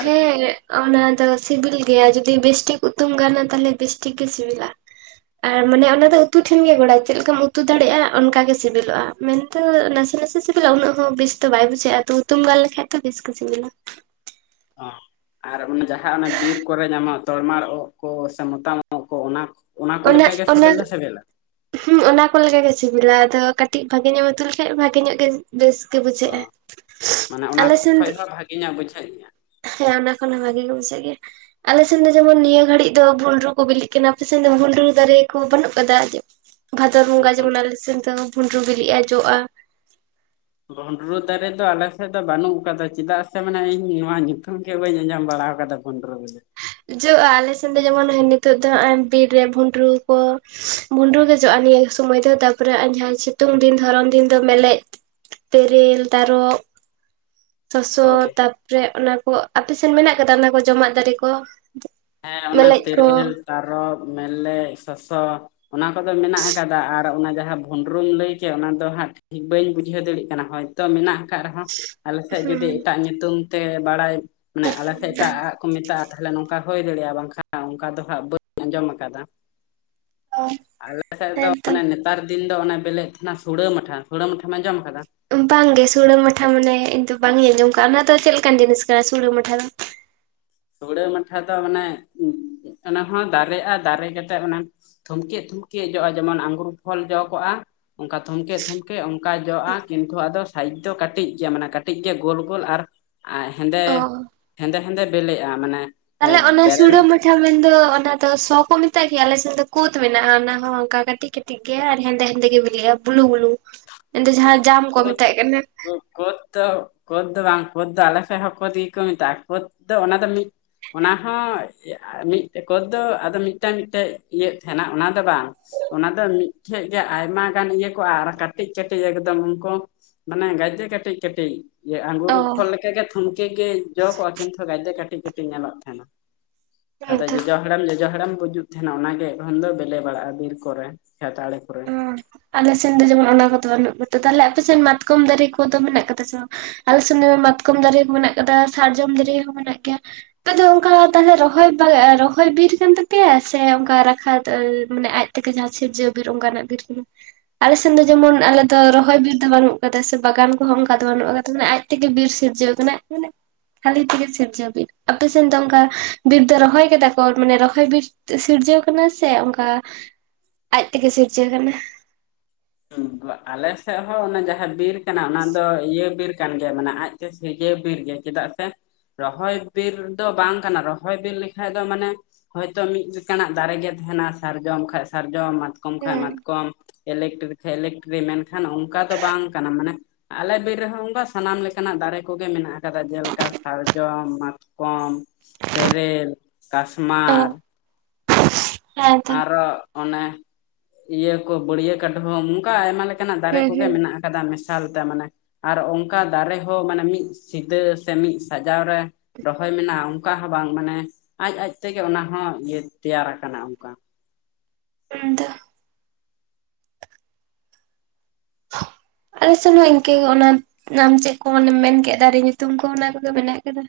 ᱦᱮᱸ ᱚᱱᱟ ᱫᱚ ᱥᱤᱵᱤᱞ ᱜᱮᱭᱟ ᱡᱩᱫᱤ ᱵᱮᱥᱴᱷᱤᱠ ᱩᱛᱩᱢ ᱜᱟᱱᱟ ᱛᱟᱦᱚᱞᱮ ᱵᱮᱥᱴᱷᱤᱠ ᱜᱮ ᱥᱤᱵᱤᱞᱟ ᱟᱨ ᱢᱟᱱᱮ ᱚᱱᱟ ᱫᱚ ᱩᱛᱩ ᱴᱷᱮᱱ ᱜᱮ ᱜᱚᱲᱟ ᱪᱮᱫ ᱞᱮᱠᱟᱢ ᱩᱛᱩ ᱫᱟᱲᱮᱭᱟᱜᱼᱟ ᱚᱱᱠᱟ ᱜᱮ ᱥᱮᱵᱮᱞᱚᱜᱼᱟ᱾ ᱢᱮᱱ ᱫᱚ ᱱᱟᱥᱮ ᱱᱟᱥᱮ ᱥᱮᱵᱮᱞᱟ ᱩᱱᱟᱹᱜ ᱦᱚᱸ ᱵᱮᱥ ᱫᱚ ᱵᱟᱭ ᱵᱩᱡᱷᱟᱹᱜᱼᱟ, ᱛᱚ ᱩᱛᱩᱢ ᱜᱟᱱ ᱞᱮᱠᱷᱟᱡ ᱛᱷᱚ ᱵᱮᱥ ᱜᱮ ᱥᱤᱵᱤᱞᱟ᱾ ᱚ ᱟᱨ ᱚᱱᱟ ᱡᱟᱦᱟᱸ ᱚᱱᱮ ᱵᱤᱨ ᱠᱚᱨᱮ ᱧᱟᱢᱚᱜ ᱫᱚ ᱛᱚᱨᱢᱟᱲ ᱳᱜ ᱠᱚ ᱥᱮ ᱢᱚᱛᱟᱢ ᱳᱜ ᱠᱚ ᱚᱱᱟ ᱚᱱᱟ ᱠᱚ ᱚᱱᱟᱜ ᱞᱮᱠᱟᱜᱮ ᱚᱱᱟᱜ ᱥᱤᱵᱤᱞ ᱫᱚ ᱥᱤᱵᱤᱞᱟ ᱦᱩᱸ ᱚᱱᱟ ᱠᱚ ᱞᱮᱠᱟ ᱜᱮ ᱥᱤᱵᱤᱞᱟ ᱟᱫᱚ ᱠᱟᱹᱴᱤᱡ ᱵᱷᱟᱜᱮᱧᱚᱜ ᱮᱢ ᱩᱛᱩ ᱞᱮᱠᱷᱟᱡ ᱵᱷᱟᱜᱮ ᱧᱚᱜ ᱜᱮ ᱵᱮᱥ ᱜᱮ ᱚ ᱵᱩᱡᱷᱟᱹᱜᱼᱟ ᱢᱟᱱᱮ ᱚᱱᱟ ᱟᱞᱮ ᱥᱮᱱ ᱠᱷᱚᱡ ᱫᱚ ᱦᱚᱸ ᱵᱷᱟᱜᱮ ᱧᱚᱜ ᱵᱩᱡᱷᱟᱹᱜ ᱜᱮᱭᱟ ᱦᱮᱸ ᱚᱱᱟ ᱠᱷᱚᱱ ᱦᱚᱸ ᱵᱷᱟᱜᱮ ᱜᱮ ᱵᱩᱡᱷᱟᱹᱜ ᱜᱮᱭᱟ ᱟᱞᱮ ᱥᱮᱱ ᱫᱚ ᱡᱮᱢᱚᱱ ᱱᱤᱭᱟᱹ ᱜᱷᱟᱹᱲᱤᱡ ᱫᱚ ᱵᱷᱩᱱᱰᱨᱩ ᱠᱚ ᱵᱤᱞᱤᱜ ᱠᱟᱱᱟ ᱫᱚ ᱵᱷᱩᱸᱰᱨᱩ ᱫᱟᱨᱮ ᱠᱚ ᱵᱟᱹᱱᱩᱜ ᱠᱟᱫᱟ ᱵᱷᱟᱫᱚᱨ ᱵᱚᱸᱜᱟ ᱡᱮᱢᱚᱱ ᱟᱞᱮ ᱥᱮᱱ ᱫᱚ, ᱵᱷᱩᱸᱰᱨᱩ ᱵᱤᱞᱤᱜᱼᱟ ᱡᱚᱜᱼᱟ ᱵᱷᱳᱸᱰᱨᱳ ᱫᱟᱨᱮ ᱫᱚ ᱟᱞᱮ ᱥᱮᱫ ᱫᱚ ᱵᱟᱹᱱᱩᱜ ᱠᱟᱫᱟ ᱪᱮᱫᱟᱜ ᱥᱮ ᱢᱟᱱᱮ ᱤᱧ ᱱᱚᱣᱟ ᱧᱩᱛᱩᱢ ᱜᱮ ᱵᱟᱹᱧ ᱟᱸᱡᱚᱢ ᱵᱟᱲᱟᱣ ᱠᱟᱫᱟ᱾ ᱵᱷᱳᱸᱰᱨᱳ ᱵᱮᱞᱮ ᱡᱚᱜᱼᱟ ᱟᱞᱮ ᱥᱮᱱ ᱫᱚ ᱡᱮᱢᱚᱱ ᱱᱤᱛᱚᱜ ᱫᱚ ᱦᱟᱸᱜᱼᱟᱭ ᱵᱤᱨ ᱨᱮ ᱵᱷᱩᱸᱰᱨᱩ ᱠᱚ ᱵᱷᱩᱸᱰᱨᱩ ᱜᱮ ᱡᱚᱜᱼᱟ ᱱᱤᱭᱟᱹ ᱥᱚᱢᱚᱭ ᱫᱚ ᱛᱟᱨ ᱯᱚᱨᱮ ᱦᱟᱸᱜᱼᱟᱭ ᱡᱟᱦᱟᱸ ᱥᱤᱛᱩᱝ ᱫᱤᱱ ᱫᱷᱚᱨᱚᱱ ᱫᱤᱱ ᱫᱚ ᱢᱮᱞᱮᱡ ᱛᱮᱨᱮᱞ ᱛᱟᱨᱚᱵ ᱥᱚᱥᱚ ᱦᱳᱭ ᱛᱟᱯᱚᱨᱮ ᱚᱱᱟ ᱠᱚ ᱟᱯᱮ ᱥᱮᱱ ᱢᱮᱱᱟᱜ ᱠᱟᱫᱟ ᱚᱱᱟ ᱠᱚ ᱡᱚᱢᱟᱜ ᱫᱟᱨᱮ ᱠᱚ ᱦᱮᱸ ᱚᱱᱟ ᱢᱮᱞᱮᱡ ᱠᱚ ᱛᱮᱨᱮᱞ, ᱛᱟᱨᱚᱵ, ᱢᱮᱞᱮᱡ, ᱥᱚᱥᱚ, ᱚᱱᱟ ᱠᱚᱫᱚ ᱢᱮᱱᱟᱜ ᱟᱠᱟᱫᱟ ᱟᱨ ᱚᱱᱟ ᱡᱟᱦᱟᱸ ᱵᱷᱳᱸᱰᱨᱳᱢ ᱞᱟᱹᱭ ᱠᱮᱫ ᱚᱱᱟ ᱫᱚ ᱦᱟᱸᱜ ᱴᱷᱤᱠ ᱵᱟᱹᱧ ᱵᱩᱡᱷᱟᱹᱣ ᱫᱟᱲᱤᱜ ᱠᱟᱱᱟ ᱦᱳᱭ ᱛᱚ ᱢᱮᱱᱟᱜ ᱟᱠᱟᱫ ᱨᱮᱦᱚᱸ ᱟᱞᱮ ᱥᱮᱫ ᱦᱩᱸ ᱡᱩᱫᱤ ᱮᱴᱟᱜ ᱧᱩᱛᱩᱢ ᱛᱮ ᱵᱟᱲᱟᱭ ᱢᱟᱱᱮ ᱟᱞᱮ ᱥᱮᱫ ᱮᱴᱟᱜ ᱠᱚ ᱢᱮᱛᱟᱜᱼᱟ ᱛᱟᱦᱚᱞᱮ ᱱᱚᱝᱠᱟ ᱦᱳᱭ ᱫᱟᱲᱮᱭᱟᱜᱼᱟ ᱵᱟᱝᱠᱷᱟᱱ ᱚᱱᱠᱟ ᱫᱚ ᱦᱟᱸᱜ ᱵᱟᱹᱧ ᱟᱸᱡᱚᱢ ᱠᱟᱫᱟ᱾ ᱟᱞᱮ ᱥᱮᱫ ᱫᱚ ᱦᱮᱸᱛᱚ ᱚᱱᱮ ᱱᱮᱛᱟᱨ ᱫᱤᱱ ᱫᱚ ᱵᱮᱞᱮᱜ ᱛᱟᱦᱮᱱᱟ ᱥᱩᱲᱟᱹ ᱢᱟᱴᱷᱟ ᱥᱩᱲᱟᱹ ᱢᱟᱴᱷᱟᱢ ᱟᱸᱡᱚᱢ ᱠᱟᱫᱟ ᱵᱟᱝᱜᱮ ᱥᱩᱲᱮ ᱢᱟᱴᱷᱟ ᱢᱟᱱᱮ ᱤᱧ ᱫᱚ ᱵᱟᱝ ᱤᱧ ᱟᱸᱡᱚᱢ ᱠᱟᱜᱼᱟ ᱚᱱᱟ ᱫᱚ ᱪᱮᱫ ᱞᱮᱠᱟᱱ ᱡᱤᱱᱤᱥ ᱠᱟᱱᱟ ᱥᱩᱲᱟᱹ ᱢᱟᱴᱷᱟ ᱫᱚ ᱦᱩᱲᱟᱹ ᱢᱟᱴᱷᱟ ᱫᱚ ᱢᱟᱱᱮ ᱚᱱᱟ ᱦᱚᱸ ᱫᱟᱨᱮᱜᱼᱟ ᱫᱟᱨᱮ ᱠᱟᱛᱮᱫ ᱚᱱᱟ ᱛᱷᱩᱢᱠᱮᱜ ᱛᱷᱩᱢᱠᱮᱜ ᱡᱚᱜᱼᱟ ᱡᱮᱢᱚᱱ ᱟᱝᱜᱩᱨ ᱯᱷᱚᱞ ᱡᱚ ᱠᱚᱜᱼᱟ ᱚᱱᱠᱟ ᱛᱷᱢᱠᱮᱜ ᱛᱷᱢᱠᱮᱜ ᱚᱝ ᱠᱟ ᱡᱚᱜᱼᱟ ᱠᱤᱱᱛᱩ ᱟᱫᱚ ᱥᱟᱭᱤᱡᱽ ᱫᱚ ᱠᱟᱹᱴᱤᱡ ᱜᱮᱭᱟ ᱢᱟᱱᱮ ᱠᱟᱹᱴᱤᱡ ᱜᱮ ᱜᱳᱞ ᱜᱳᱞ ᱟᱨ [unintelligible] ᱦᱮᱸᱫᱮᱻᱦᱮᱸᱫᱮ ᱚ ᱦᱮᱸᱫᱮ ᱵᱤᱞᱮᱜᱼᱟ ᱢᱟᱱᱮ ᱛᱟᱦᱞᱮ ᱚᱱᱟ ᱵᱮᱨᱮᱞ ᱥᱩᱲᱟᱹ ᱢᱟ ᱢᱟᱦᱟᱸ ᱢᱮᱱᱫᱚ ᱚᱱᱟ ᱫᱚ ᱥᱚ ᱠᱚ ᱢᱮᱛᱟᱜ ᱜᱮᱭᱟ ᱟᱞᱮᱥᱱ ᱫᱚ ᱠᱳᱛ ᱢᱮᱱᱟᱜᱼᱟ ᱚᱱᱟᱦᱚᱸ ᱚᱱᱠᱟ ᱠᱟᱹᱴᱤᱡ ᱠᱟᱹᱴᱤᱡ᱾ ᱠᱟᱴᱤᱡ ᱜᱮᱭᱟ ᱟᱨ ᱦᱮᱸᱫᱮ ᱦᱮᱸᱫᱮ ᱜᱮ ᱢᱤᱞᱤᱜᱼᱟ ᱵᱩᱞᱩ ᱵᱩᱞᱩ [inaudible] ᱟᱫᱚ ᱡᱟᱦᱟᱸ ᱡᱟᱢ ᱠᱚ ᱢᱮᱛᱟᱜ ᱠᱟᱱᱟ ᱠᱳᱛ ᱫᱚ ᱠᱳᱫᱽ ᱫᱚ ᱵᱟᱝ ᱠᱳᱫᱽ ᱫᱚ ᱟᱞᱮ ᱥᱮᱜ ᱦᱚᱸ ᱠᱚ ᱫᱤ ᱠᱚ ᱢᱮᱛᱟᱜᱼᱟ ᱠᱳᱛ ᱫᱚ ᱚᱱᱟ ᱫᱚ ᱢᱤᱫ ᱚᱱᱟᱦᱚᱸ ᱢᱤᱫ ᱴᱮᱜ ᱠᱳᱛ ᱫᱚ ᱟᱫᱚ ᱢᱤᱫᱴᱟᱝ ᱢᱤᱫᱴᱮᱡ ᱤᱭᱟ. ᱛᱟᱦᱮᱱᱟ ᱚᱱᱟ ᱫᱚ ᱵᱟᱝ ᱚᱱᱟ ᱫᱚ ᱢᱤᱫᱴᱷᱮᱱ ᱜᱮ ᱟᱭᱢᱟ ᱜᱟᱱ ᱤᱭᱟᱹ ᱠᱚᱜᱼᱟ ᱟᱨ ᱠᱟᱹᱴᱤᱡ ᱠᱟᱹᱴᱤᱡ ᱮᱠᱫᱚᱢ ᱩᱱᱠᱩ ᱢᱟᱱᱮ ᱜᱟᱡᱮ ᱠᱟᱹᱴᱤᱡ ᱠᱟᱹᱴᱤᱡ᱾ ᱤᱭᱟᱹ ᱟᱝᱜᱩᱨ ᱚ ᱯᱷᱚᱞ ᱞᱮᱠᱟᱜᱮ ᱛᱷᱩᱢᱠᱮ ᱜᱮ ᱡᱚ ᱠᱚᱜᱼᱟ ᱠᱤᱱᱛᱩ ᱜᱟᱡ ᱫᱚ ᱠᱟᱹᱴᱤᱡ ᱠᱟᱹᱴᱤᱡ ᱧᱮᱞᱚᱜ ᱛᱟᱦᱮᱱᱟ᱾ ᱟᱫᱚ ᱦᱮᱸᱛᱚ ᱡᱚᱡᱚ ᱦᱟᱲᱟᱢ ᱡᱚᱡᱚ ᱦᱟᱲᱟᱢ ᱜᱩᱡᱩᱜ ᱡᱟᱦᱱᱟᱜ ᱚᱱᱟᱜᱮ ᱮᱠᱷᱚᱱ ᱫᱚ ᱵᱮᱞᱮ ᱵᱟᱲᱟᱜᱼᱟ ᱵᱤᱨ ᱠᱚᱨᱮ ᱠᱷᱮᱛ ᱟᱲᱮ ᱠᱚᱨᱮ᱾ ᱟᱞᱮᱥᱮᱱ ᱫᱚ ᱡᱮᱢᱚᱱ ᱚᱱᱟ ᱠᱚᱫᱚ ᱵᱟᱹᱱᱩᱜ ᱠᱚᱫᱟ ᱛᱟᱦᱞᱮ ᱟᱯᱮᱥᱮᱱ ᱢᱟᱛᱠᱚᱢ ᱫᱟᱨᱮ ᱠᱚᱫᱚ ᱢᱮᱱᱟᱜ ᱠᱟᱫᱟ ᱥᱮ ᱵᱟᱝ ᱟᱞᱮ ᱫᱚᱢᱮ ᱢᱟᱛᱠᱚᱢ ᱫᱟᱨᱮ ᱦᱚᱸ ᱢᱮᱱᱟᱜ ᱟᱠᱟᱫᱟ ᱥᱟᱨᱡᱚᱢ ᱫᱟᱨᱮ ᱦᱚᱸ ᱢᱮᱱᱟᱜ ᱜᱮᱭᱟ ᱟᱯᱮ ᱫᱚ ᱚᱱᱠᱟ ᱛᱟᱦᱚᱞᱮ ᱨᱚᱦ ᱨᱚᱦᱚᱭ ᱵᱤᱨ ᱠᱟᱱ ᱛᱟᱯᱮᱭᱟ ᱥᱮ ᱚᱱᱠᱟ ᱨᱟᱠᱷᱟ ᱢᱟᱱᱮ ᱟᱡ ᱛᱮᱜᱮ ᱡᱟᱦᱟᱸ ᱥᱤᱨᱡᱟᱹᱣ ᱵᱤᱨ ᱚᱱᱠᱟᱱᱟᱜ ᱵᱤᱨ ᱠᱟᱱᱟ᱾ ᱟᱞᱮᱥᱮᱱ ᱫᱚ ᱡᱮᱢᱚᱱ ᱟᱞᱮ ᱫᱚ ᱨᱚᱦᱚᱭ ᱵᱤᱨ ᱫᱚ ᱵᱟᱹᱱᱩᱜ ᱟᱠᱟᱫᱟ ᱥᱮ ᱵᱟᱜᱟᱱ ᱠᱚᱦᱚᱸ ᱚᱱᱠᱟ ᱫᱚ ᱵᱟᱹᱱᱩᱜ ᱟᱠᱟᱫᱟ ᱢᱟᱱᱮ ᱟᱡ ᱛᱮᱜᱮ ᱵᱤᱨ ᱥᱤᱨᱡᱟᱹᱣ ᱠᱟᱱᱟ ᱢᱟᱱᱮ ᱠᱷᱟᱹᱞᱤ ᱛᱮᱜᱮ ᱥᱤᱨᱡᱟᱹᱣ ᱵᱤᱨ ᱟᱯᱮ ᱥᱮᱱ ᱫᱚᱝᱠᱟ ᱵᱤᱛ ᱫᱚ ᱨᱚᱦᱚᱭ ᱠᱟᱫᱟ ᱠᱚ ᱢᱟᱱᱮ ᱨᱚᱦᱚᱭ ᱵᱤᱨ ᱛᱮᱜ ᱥᱤᱨᱡᱟᱹᱣ ᱠᱟᱱᱟ ᱥᱮ ᱚᱱᱠᱟ ᱟᱡ ᱛᱮᱜᱮ ᱥᱤᱨᱡᱟᱹ ᱠᱟᱱᱟ ᱟᱞᱮᱥᱮᱫ ᱦᱚᱸ ᱚᱱᱟ ᱡᱟᱦᱟᱸ ᱵᱤᱨ ᱠᱟᱱᱟ ᱚᱱᱟ ᱫᱚ ᱤᱭᱟᱹ ᱵᱤᱨ ᱠᱟᱱ ᱜᱮᱭᱟ ᱢᱟᱱᱮ ᱟᱡ ᱛᱮ [unintelligible] ᱪᱮᱫᱟᱜ ᱥᱮ ᱨᱚᱦᱚᱭ ᱵᱤᱨ ᱫᱚ ᱵᱟᱝ ᱠᱟᱱᱟ ᱨᱚᱦᱚᱭ ᱵᱤᱨ ᱞᱮᱠᱟᱡ ᱫᱚ ᱢᱟᱱᱮ ᱦᱳᱭᱛᱳ ᱢᱤᱫ ᱞᱮᱠᱟᱱᱟᱜ ᱫᱟᱨᱮ ᱜᱮ ᱛᱟᱦᱮᱱᱟ ᱥᱟᱨᱡᱚᱢ ᱠᱷᱟᱱ ᱥᱟᱨᱡᱚᱢᱟ᱾ ᱠᱚᱢ ᱠᱷᱟᱡ ᱦᱮᱸ ᱢᱟᱛᱠᱚᱢ ᱠᱷᱟᱱ ᱢᱟᱛᱠᱚᱢ ᱤᱞᱮᱠᱴᱨᱤᱠ ᱠᱷᱟᱱ ᱤᱞᱮᱠᱴᱨᱤᱠ ᱢᱮᱱᱠᱷᱟᱱ ᱚᱱᱠᱟ ᱫᱚ ᱵᱟᱝ ᱠᱟᱱᱟ ᱢᱟᱱᱮ ᱟᱞᱮ ᱵᱤᱨ ᱨᱮᱦᱚᱸ ᱚᱱᱠᱟ ᱥᱟᱱᱟᱢ ᱞᱮᱠᱟᱱᱟᱜ ᱫᱟᱨᱮ ᱠᱚᱜᱮ ᱢᱮᱱᱟᱜ ᱟᱠᱟᱫᱟ ᱡᱮᱞᱮᱠᱟ ᱥᱟᱨᱡᱚᱢ, ᱢᱟᱛ ᱠᱚᱢ ᱛᱮᱨᱮᱞ ᱚ ᱠᱟᱥᱢᱟᱨ [unintelligible] ᱟᱨᱚ ᱚᱱᱮ ᱤᱭᱟᱹ ᱠᱚ ᱵᱟᱹᱲᱭᱟᱹ ᱠᱟᱰᱷᱩᱢ ᱦᱚᱸ ᱱᱚᱝᱠᱟ ᱟᱭᱢᱟ ᱞᱮᱠᱟ ᱱᱟᱜ ᱫᱟᱨᱮ ᱦᱩᱸ ᱠᱚᱜᱮ ᱦᱩᱸ ᱢᱮᱱᱟᱜ-ᱟ ᱟᱠᱟᱫᱟ ᱢᱮᱥᱟᱞ ᱛᱮ ᱢᱟᱱᱮ ᱟᱨ ᱚᱱᱠᱟ ᱫᱟᱨᱮ ᱦᱚᱸ ᱢᱟᱱᱮ ᱢᱤᱫ ᱥᱤᱫᱟᱹ ᱥᱮ ᱢᱤᱫ ᱥᱟᱡᱟᱣ ᱨᱮ ᱨᱚᱦᱚᱭ ᱢᱮᱱᱟᱜᱼᱟ ᱚᱱᱠᱟ ᱦᱚᱸ ᱵᱟᱝ ᱢᱟᱱᱮ ᱟᱡ ᱟᱡ ᱛᱮᱜᱮ ᱚᱱᱟ ᱦᱚᱸ ᱤᱭᱟᱹ ᱛᱮᱭᱟᱨ ᱟᱠᱟᱱᱟ᱾ ᱚᱠᱟ ᱦᱩᱸ ᱛᱚ ᱟᱞᱮ ᱥᱮᱱ ᱦᱚᱸ ᱤᱱᱠᱟᱹ ᱚᱱᱟ ᱟᱢ ᱪᱮᱫ ᱠᱚ ᱠᱚᱢ ᱢᱮᱱ ᱠᱮᱫ ᱫᱟᱨᱮ ᱧᱩᱛᱩᱢ ᱠᱚ ᱚᱱᱟ ᱠᱚᱜᱮ ᱢᱮᱱᱟᱜ ᱟᱠᱟᱫᱟ᱾